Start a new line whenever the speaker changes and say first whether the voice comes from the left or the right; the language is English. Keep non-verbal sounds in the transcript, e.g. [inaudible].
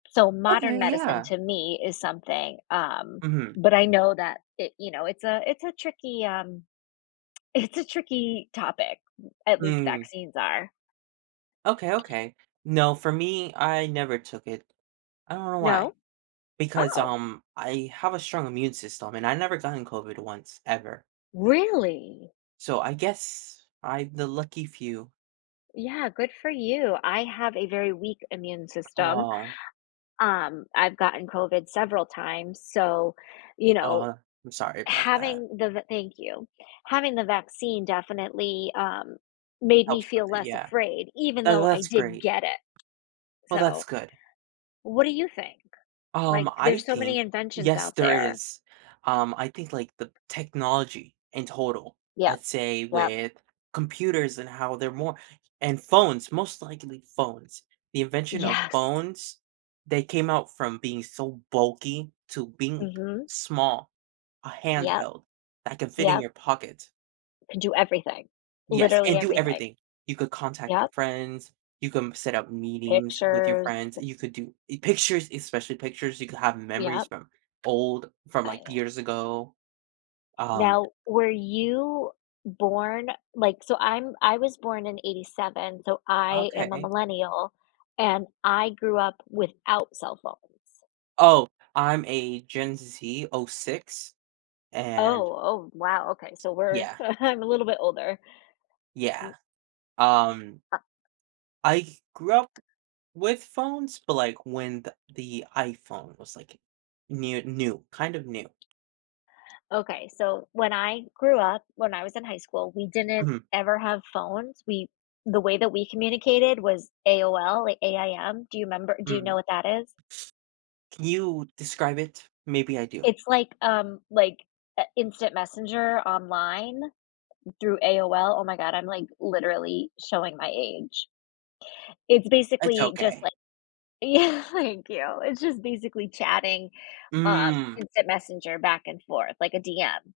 left: So modern
right: Okay,
left: medicine
right: yeah.
left: to me is something, um,
right: Mhm.
left: but I know that it, you know, it's a it's a tricky, um it's a tricky topic, at least
right: Mm.
left: vaccines are.
right: Okay, okay. No, for me, I never took it. I don't know why.
left: No?
right: Because,
left: Oh!
right: um, I have a strong immune system and I've never gotten COVID once ever.
left: Really?
right: So I guess I'm the lucky few.
left: Yeah, good for you. I have a very weak immune system.
right: Oh.
left: Um, I've gotten COVID several times, so, you know,
right: Uh, I'm sorry about that.
left: having th the Thank you. Having the vaccine definitely, um, made me
right: Helps with
left: feel
right: it,
left: less
right: yeah.
left: afraid even
right: Tha
left: though I
right: that's
left: did
right: great.
left: get it,
right: Well, that's
left: so
right: good.
left: What do you think?
right: Um,
left: Like,
right: I
left: there's so many
right: think
left: inventions
right: yes,
left: out
right: there
left: there.
right: is. Um, I think like the technology in total,
left: Yep,
right: let's say
left: yep.
right: with computers and how they're more and phones, most likely phones. The invention of
left: Yes.
right: phones, they came out from being so bulky to being
left: Mhm.
right: small, a
left: Yep.
right: handheld, that can fit in
left: Yup.
right: your pocket.
left: Can do everything.
right: Yes,
left: Literally
right: and do
left: everything.
right: everything. You could contact your
left: Yup.
right: friends, you come set up meetings with your
left: Pictures
right: friends, you could do i pictures, especially pictures, you could have
left: Yeah.
right: memories from old from
left: I
right: like,
left: know.
right: years ago, um
left: Now, were you born like, so I'm I was born in '87, so I am a
right: Okay.
left: millennial and I grew up without cell phones.
right: Oh, I'm a Gen Z '06, and
left: Oh. Oh, wow, okay, so we're
right: Yeah.
left: [chuckles] I'm a little bit older.
right: Yeah,
left: N
right: um
left: Uh
right: I grew up with phones, but like when the the iPhone was like new new kind of new.
left: Okay, so, when I grew up, when I was in high school, we didn't
right: Mhm.
left: ever have phones. We the way that we communicated was AOL like AIM. Do you 'member do you
right: Mhm.
left: know what that is?
right: Can you describe it? Maybe I do.
left: It's like, um, like a instant messenger online through AOL. Oh my god, I'm like literally showing my age. It's
right: It's
left: basically just
right: okay.
left: like Yeah, thank you. It's just basically chatting, uh,
right: Mm.
left: instant messenger back and forth like a DM.